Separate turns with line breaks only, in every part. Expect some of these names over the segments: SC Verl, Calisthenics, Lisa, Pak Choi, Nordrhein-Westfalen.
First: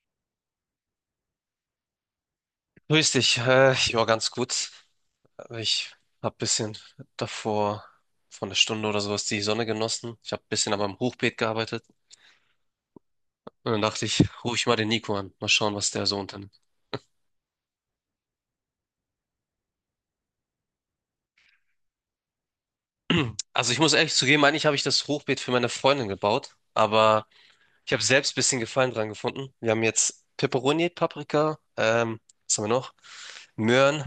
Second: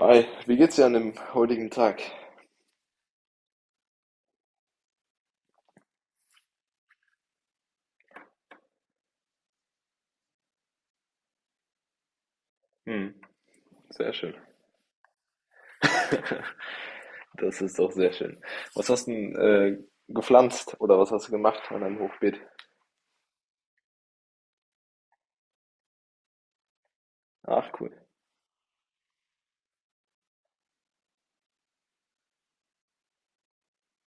Hi, wie geht's dir an dem heutigen Tag?
Grüß dich. Ja, ganz gut. Ich habe ein bisschen davor, vor einer Stunde oder sowas, die Sonne genossen. Ich habe ein bisschen an meinem Hochbeet gearbeitet.
Hm,
Und dann dachte
sehr
ich,
schön.
rufe ich mal den Nico an. Mal schauen, was der so unternimmt.
Das ist doch sehr schön. Was hast du denn gepflanzt oder was hast du gemacht an deinem Hochbeet?
Also ich muss ehrlich zugeben, eigentlich habe ich das Hochbeet für meine Freundin gebaut. Aber
Ach, cool.
ich habe selbst ein bisschen Gefallen dran gefunden. Wir haben jetzt Peperoni, Paprika, was haben wir noch? Möhren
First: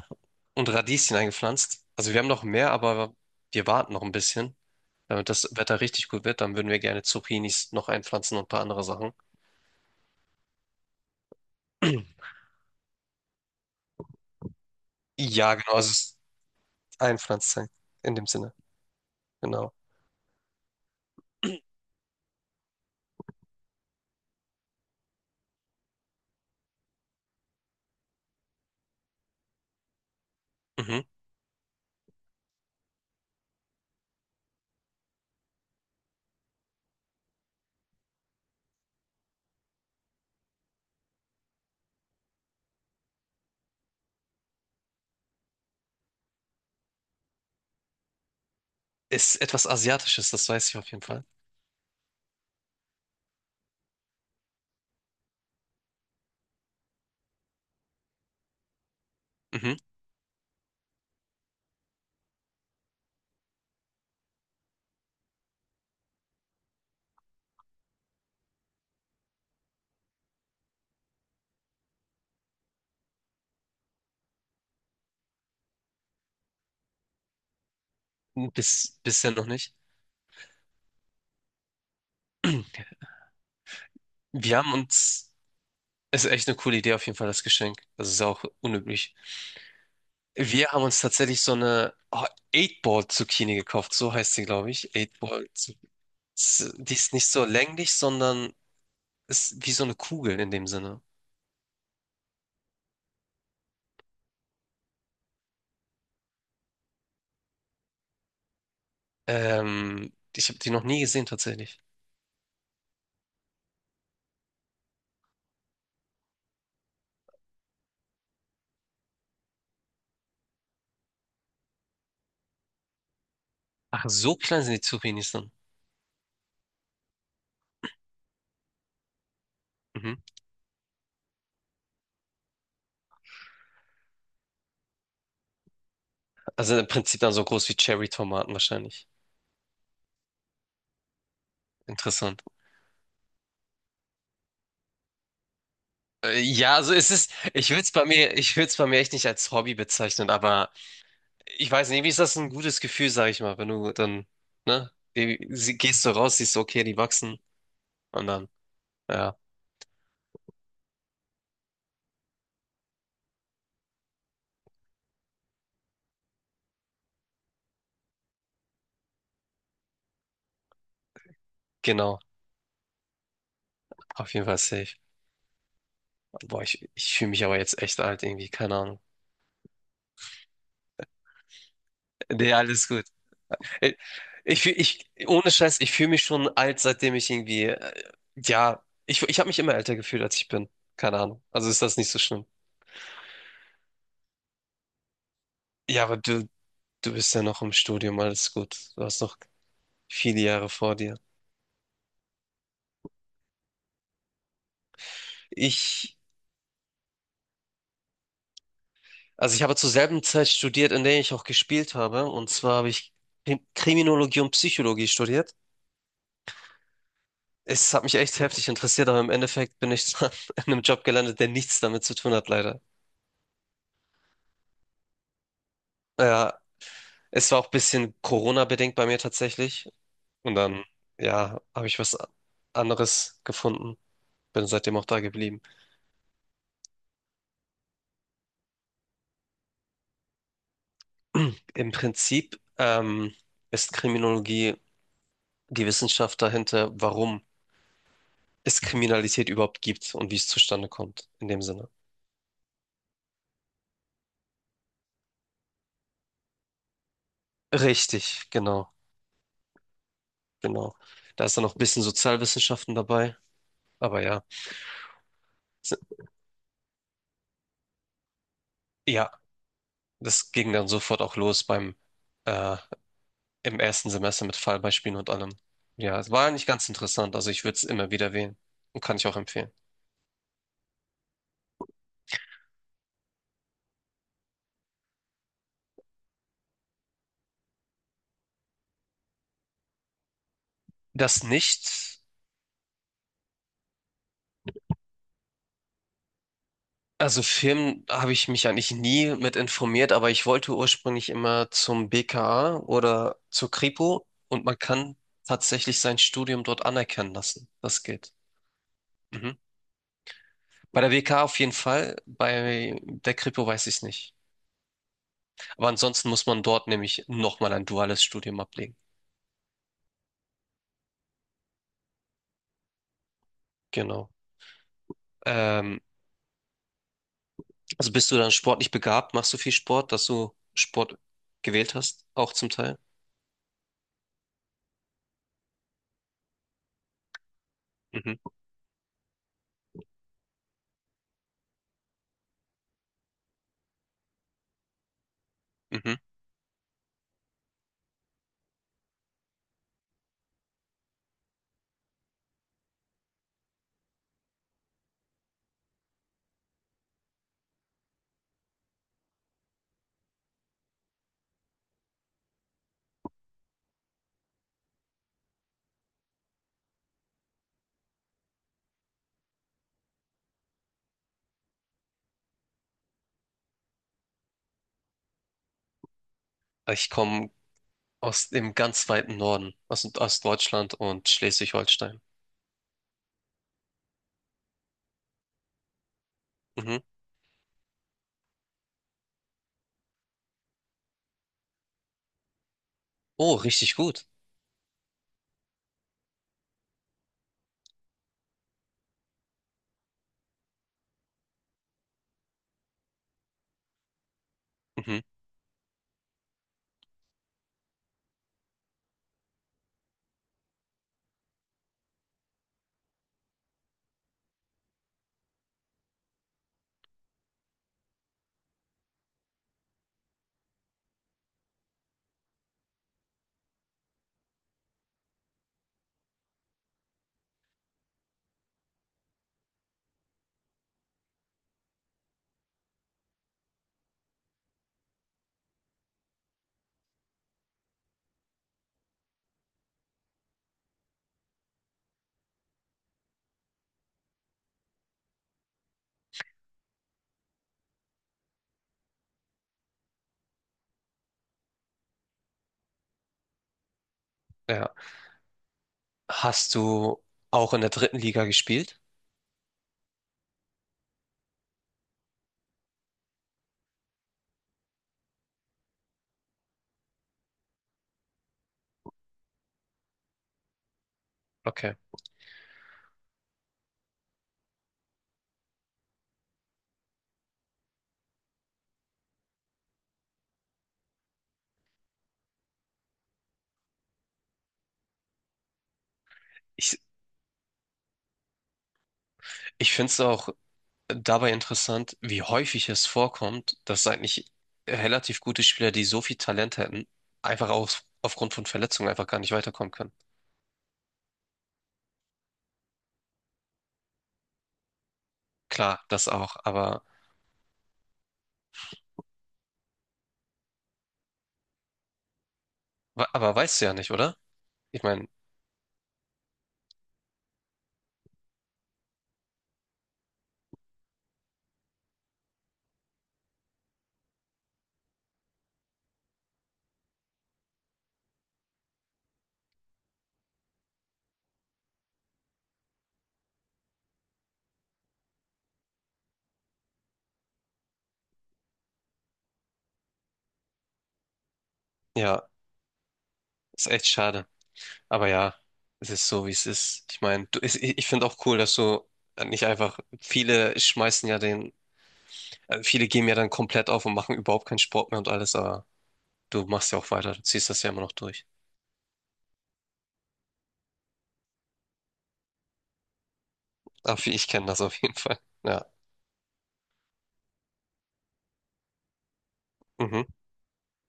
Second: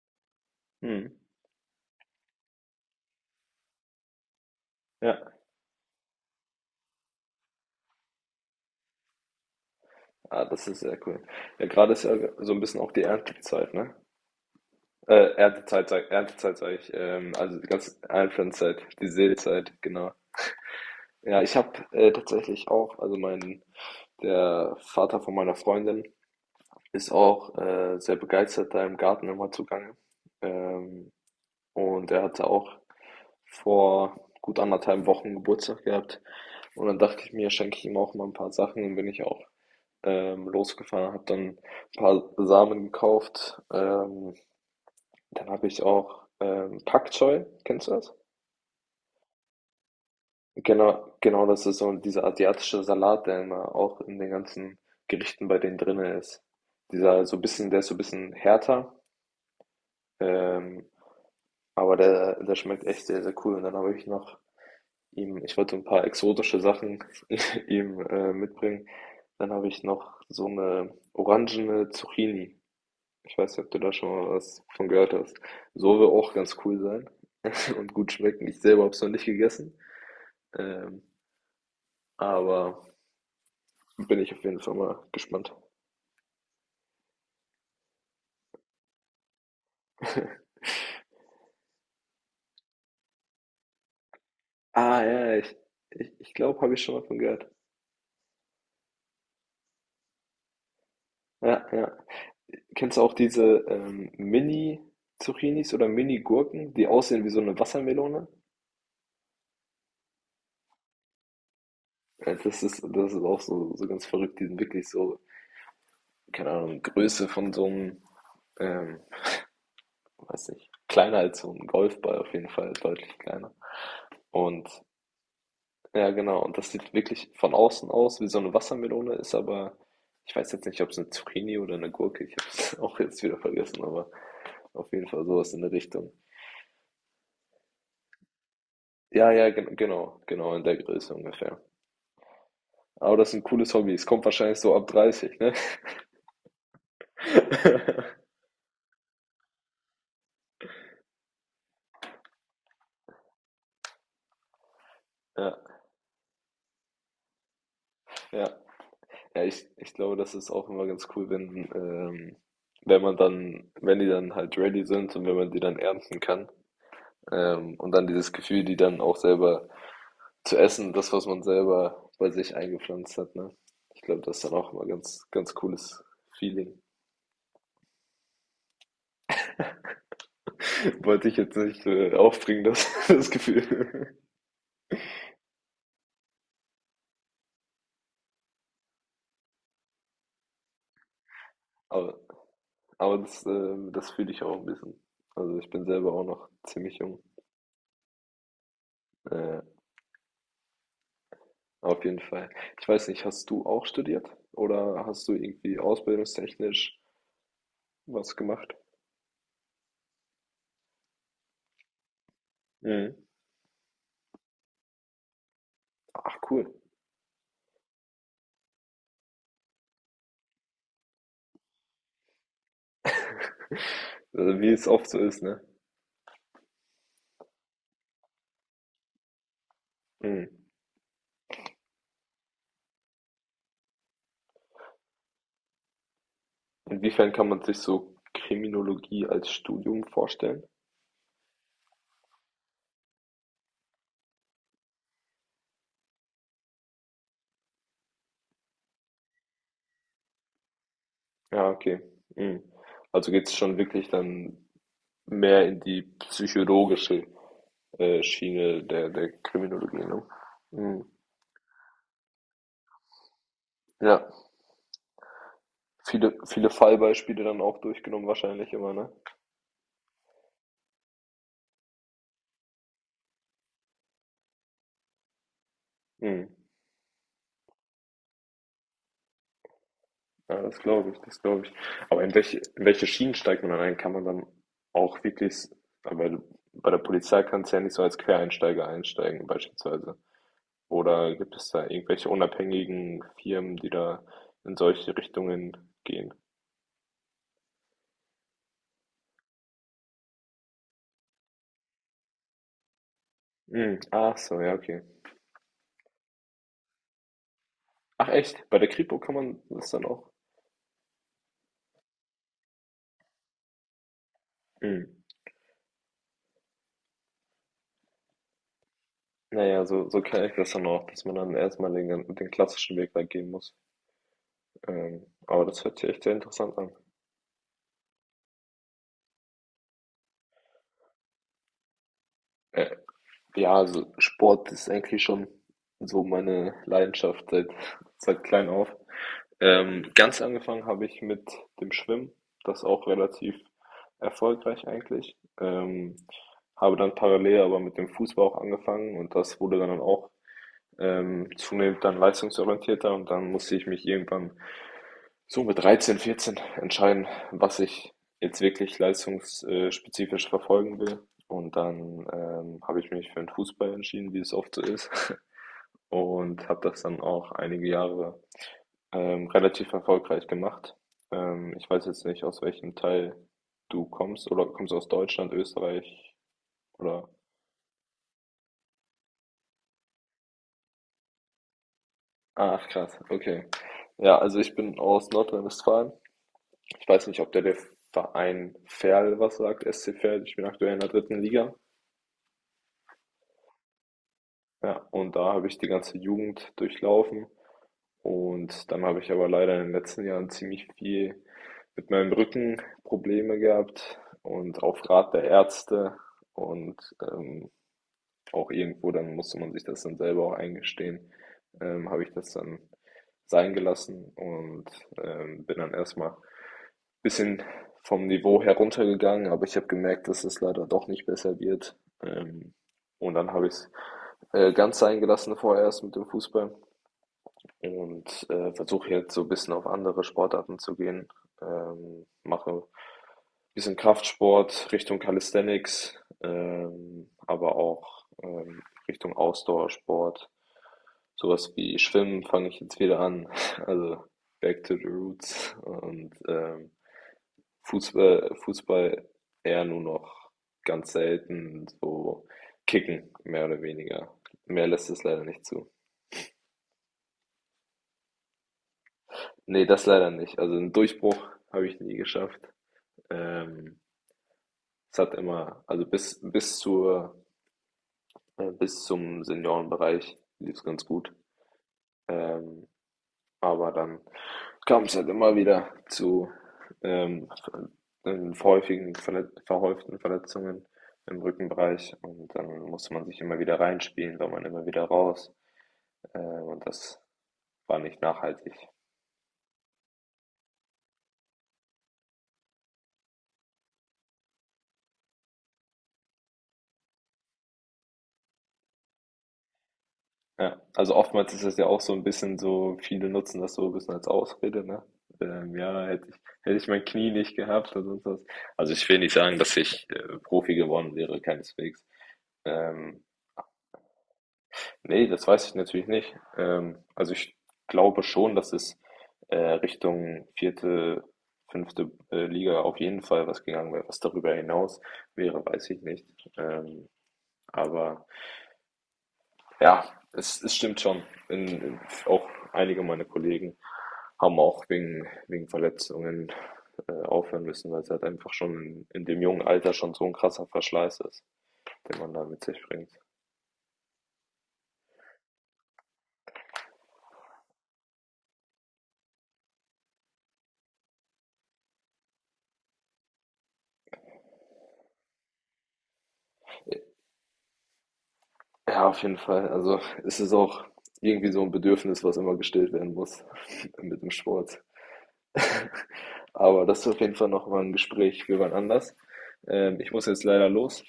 und
Hm,
Radieschen eingepflanzt. Also wir haben noch mehr, aber wir warten noch ein bisschen. Damit
ja,
das Wetter richtig gut wird, dann würden wir gerne Zucchinis noch einpflanzen und ein paar andere Sachen.
ah, das ist sehr cool. Ja, gerade ist ja so ein bisschen auch die Erntezeit, ne?
Ja, genau,
Erntezeit,
also es
sag,
ist
Erntezeit sage ich. Also die
Einpflanzzeit
ganze
in dem Sinne.
Einpflanzzeit, die Seezeit,
Genau.
genau. Ja, ich habe tatsächlich auch, also mein, der Vater von meiner Freundin ist auch sehr begeistert da im Garten immer zugange.
Mhm.
Ähm, Und er hatte auch vor gut anderthalb Wochen Geburtstag gehabt. Und dann dachte ich mir, schenke ich ihm auch mal ein paar Sachen. Und bin ich auch losgefahren, habe dann ein paar Samen gekauft. Dann habe ich auch Pak Choi, kennst du das?
Ist etwas Asiatisches, das weiß ich auf jeden
Genau,
Fall.
genau, das ist so dieser asiatische Salat, der immer auch in den ganzen Gerichten bei denen drin ist. Dieser so ein bisschen, der ist so ein bisschen härter,
Mhm.
ähm, aber der schmeckt echt sehr, sehr cool. Und dann habe ich noch Ihm ich wollte ein paar exotische Sachen ihm, mitbringen. Dann habe ich noch so eine orangene Zucchini. Ich weiß nicht, ob du da schon mal was von gehört hast. So wohl auch ganz cool sein und gut schmecken. Ich selber habe
Bis,
es noch nicht
bisher noch nicht.
gegessen, ähm, aber bin ich auf
Wir
jeden
haben
Fall mal
uns,
gespannt.
Es ist echt eine coole Idee auf jeden Fall, das Geschenk. Das ist auch unüblich. Wir haben uns tatsächlich so eine 8-Ball-Zucchini gekauft, so heißt sie, glaube ich.
Ah, ja, ja, ich
8-Ball-Zucchini.
ich ich glaube, habe ich schon
Die
mal
ist
von
nicht so
gehört.
länglich, sondern ist wie so eine Kugel in dem Sinne.
Ja, ja. Kennst du auch diese, Mini-Zucchinis oder Mini-Gurken, die aussehen wie so eine Wassermelone?
Ich habe die noch nie gesehen tatsächlich.
Ja, das ist, das ist auch so, so ganz verrückt, die sind wirklich so, keine Ahnung, Größe von so einem, ähm, weiß nicht, kleiner als so ein Golfball auf jeden Fall, deutlich kleiner.
Ach, so klein
Und
sind die Zucchinis dann.
ja, genau, und das sieht wirklich von außen aus wie so eine Wassermelone, ist aber,
Mhm.
ich weiß jetzt nicht, ob es eine Zucchini oder eine Gurke, ich habe es auch jetzt wieder vergessen, aber auf jeden Fall sowas in der Richtung.
Also im Prinzip dann so groß wie Cherry-Tomaten wahrscheinlich.
Ja, ja, genau, genau, in der Größe ungefähr.
Interessant.
Aber das ist ein cooles Hobby, es kommt wahrscheinlich so ab 30, ne?
Ja, also es ist, ich würde es bei mir echt nicht als Hobby bezeichnen, aber ich weiß nicht, wie ist das ein gutes Gefühl, sag ich mal, wenn du dann, ne,
Ja,
gehst du raus, siehst, okay, die wachsen. Und dann,
ja.
ja,
Ja, ich glaube, das ist auch immer ganz cool, wenn man dann, wenn die dann halt ready sind und wenn man die dann ernten kann. Und dann dieses Gefühl, die dann auch selber zu essen, das, was man selber
genau.
bei sich eingepflanzt hat, ne? Ich glaube,
Auf
das ist
jeden
dann
Fall
auch immer
safe.
ganz, ganz cooles
Boah,
Feeling.
ich fühle mich aber jetzt echt alt irgendwie, keine Ahnung.
Wollte ich jetzt nicht
Nee,
aufbringen, das,
alles gut.
das
Äh,
Gefühl.
ich, ohne Scheiß, ich fühle mich schon alt, seitdem ich irgendwie, ja, ich habe mich immer älter gefühlt, als ich bin. Keine Ahnung. Also ist das nicht so
Aber,
schlimm.
aber das, das fühle ich auch ein bisschen. Also ich bin
Ja,
selber
aber
auch
du,
noch ziemlich
du
jung.
bist ja noch im Studium, alles gut. Du hast noch
Äh,
viele Jahre vor dir.
Auf jeden Fall. Ich weiß nicht, hast du auch studiert oder hast du irgendwie
Ich,
ausbildungstechnisch was gemacht?
also ich habe zur selben Zeit studiert, in der ich auch gespielt habe. Und zwar habe ich
Mhm.
Kriminologie und Psychologie studiert.
Ach cool.
Es hat mich echt heftig interessiert, aber im Endeffekt bin ich dann in einem Job gelandet, der nichts damit zu tun hat, leider.
Also wie es oft so ist, ne?
Ja, es war auch ein bisschen Corona-bedingt bei mir tatsächlich.
Mhm.
Und dann, ja, habe ich was anderes gefunden. Bin seitdem auch da geblieben.
Inwiefern kann man sich so Kriminologie als Studium vorstellen?
Im Prinzip ist Kriminologie die Wissenschaft dahinter, warum es Kriminalität überhaupt gibt und wie es zustande kommt, in dem
Ja,
Sinne.
okay. Mhm. Also geht es schon wirklich dann mehr in die psychologische
Richtig,
Schiene
genau,
der Kriminologie, ne?
genau.
Mhm.
Da ist dann noch ein bisschen Sozialwissenschaften dabei. Aber
Ja,
ja, s-
viele, viele Fallbeispiele dann auch durchgenommen wahrscheinlich immer, ne?
ja, das ging dann sofort auch los beim äh, im ersten Semester mit Fallbeispielen und allem. Ja, es war
Mhm.
eigentlich ganz interessant. Also ich würde es immer wieder wählen und kann ich auch empfehlen.
Ja, das glaube ich, das glaube ich. Aber in welche Schienen steigt man dann ein? Kann man dann auch wirklich, weil bei der Polizei kannst du ja nicht so als Quereinsteiger einsteigen, beispielsweise. Oder
Das
gibt es da
nicht,
irgendwelche unabhängigen Firmen, die da in solche Richtungen gehen?
also Film habe ich mich eigentlich nie mit informiert, aber ich wollte ursprünglich immer zum BKA oder zur
Hm,
Kripo
ach so,
und
ja,
man
okay.
kann tatsächlich sein Studium dort anerkennen lassen. Das
Ach
geht.
echt, bei der Kripo kann
Mhm.
man das dann auch?
Bei der BKA auf jeden Fall, bei der Kripo weiß ich es nicht.
Hm.
Aber ansonsten muss man dort nämlich nochmal ein duales Studium ablegen.
Naja, so kenne ich das dann auch, dass man dann erstmal den klassischen Weg da gehen muss.
Genau.
Aber das hört
Ähm,
sich echt sehr interessant an.
also bist du dann sportlich begabt? Machst du viel Sport, dass du Sport gewählt hast, auch zum Teil?
Ja, also Sport ist eigentlich schon so meine Leidenschaft seit,
Mhm,
seit klein auf. Ganz angefangen habe ich mit dem Schwimmen, das auch relativ erfolgreich eigentlich.
mhm.
Habe dann parallel aber mit dem Fußball auch angefangen und das wurde dann auch zunehmend dann leistungsorientierter und dann musste ich mich irgendwann so mit 13/14 entscheiden, was ich jetzt wirklich leistungsspezifisch verfolgen will. Und dann habe ich mich für den Fußball entschieden, wie es oft so ist. Und habe das dann auch einige Jahre relativ erfolgreich gemacht. Ich weiß jetzt nicht, aus welchem Teil du kommst. Oder kommst du aus Deutschland, Österreich
Ich
oder...
komme aus dem ganz weiten Norden, aus, aus Deutschland und Schleswig-Holstein.
Ach, krass, okay. Ja, also ich bin aus Nordrhein-Westfalen.
Mhm.
Ich weiß nicht, ob der Verein Verl was sagt, SC Verl. Ich bin aktuell in der dritten Liga.
Oh, richtig gut.
Ja, und da habe ich die ganze Jugend durchlaufen und dann habe ich aber leider in den letzten Jahren ziemlich viel mit meinem Rücken Probleme gehabt und auf
Mhm.
Rat der Ärzte und ähm, auch irgendwo, dann musste man sich das dann selber auch eingestehen, habe ich das dann sein gelassen und bin dann erstmal bisschen vom Niveau heruntergegangen, aber ich habe gemerkt, dass es leider doch nicht besser wird. Ähm, und dann habe ich es ganz sein gelassen vorerst mit dem Fußball und versuche jetzt so ein bisschen auf andere Sportarten zu gehen. Mache ein bisschen Kraftsport Richtung Calisthenics, aber auch Richtung Ausdauersport. Sowas wie Schwimmen fange ich jetzt wieder an, also back to the roots und Fußball eher nur noch ganz selten so kicken, mehr oder weniger. Mehr
Ja.
lässt es leider nicht zu.
Hast du auch in der dritten Liga gespielt?
Ne, das leider nicht. Also einen Durchbruch habe ich nie geschafft. Ähm, Es hat immer also bis zum Seniorenbereich lief es ganz gut.
Okay.
Ähm, Aber dann kam es halt immer wieder zu, ähm, häufigen verlet verhäuften Verletzungen im Rückenbereich und dann musste man sich immer wieder reinspielen, war man immer wieder raus, und
Ich,
das war nicht nachhaltig.
ich finde es auch dabei interessant, wie häufig es vorkommt, dass eigentlich relativ gute Spieler, die so viel Talent hätten, einfach auf, aufgrund von Verletzungen einfach gar nicht weiterkommen können.
Ja, also oftmals ist es ja auch so ein bisschen so viele nutzen das so ein bisschen als Ausrede, ne?
Klar,
Ja, hätte
das
ich
auch,
hätte ich mein Knie nicht gehabt oder sonst was. Also, ich will nicht sagen, dass ich, Profi geworden wäre, keineswegs. Ähm,
aber weißt du ja nicht, oder? Ich
Ne,
meine,
das weiß ich natürlich nicht. Also ich glaube schon, dass es Richtung vierte, fünfte Liga auf jeden Fall was gegangen wäre. Was darüber hinaus wäre, weiß ich nicht. Ähm, aber ja, es stimmt schon. In, in, Auch einige meiner Kollegen haben auch wegen Verletzungen aufhören müssen, weil es halt einfach schon in dem jungen Alter schon so ein krasser Verschleiß ist, den man da
ja,
mit sich bringt.
ist echt schade. Aber ja, es ist so, wie es ist. Ich meine, ich finde auch cool, dass du nicht einfach, viele schmeißen ja den, viele geben ja dann komplett auf und machen überhaupt keinen Sport mehr und alles, aber du machst ja auch weiter, du ziehst das ja immer noch durch.
Ja, auf jeden Fall. Also es ist auch irgendwie so ein Bedürfnis, was immer gestillt werden muss mit
Aber
dem
ich kenne das
Sport.
auf jeden Fall. Ja,
Aber das ist auf jeden Fall noch mal ein Gespräch für wann anders. Ich
mhm,
muss jetzt leider los.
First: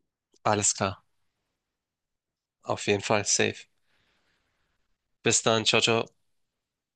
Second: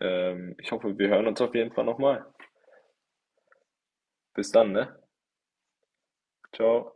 Ich
alles
hoffe,
klar.
wir hören uns auf jeden Fall nochmal.
Auf jeden Fall, safe.
Bis dann, ne?
Bis dann, ciao, ciao.
Ciao.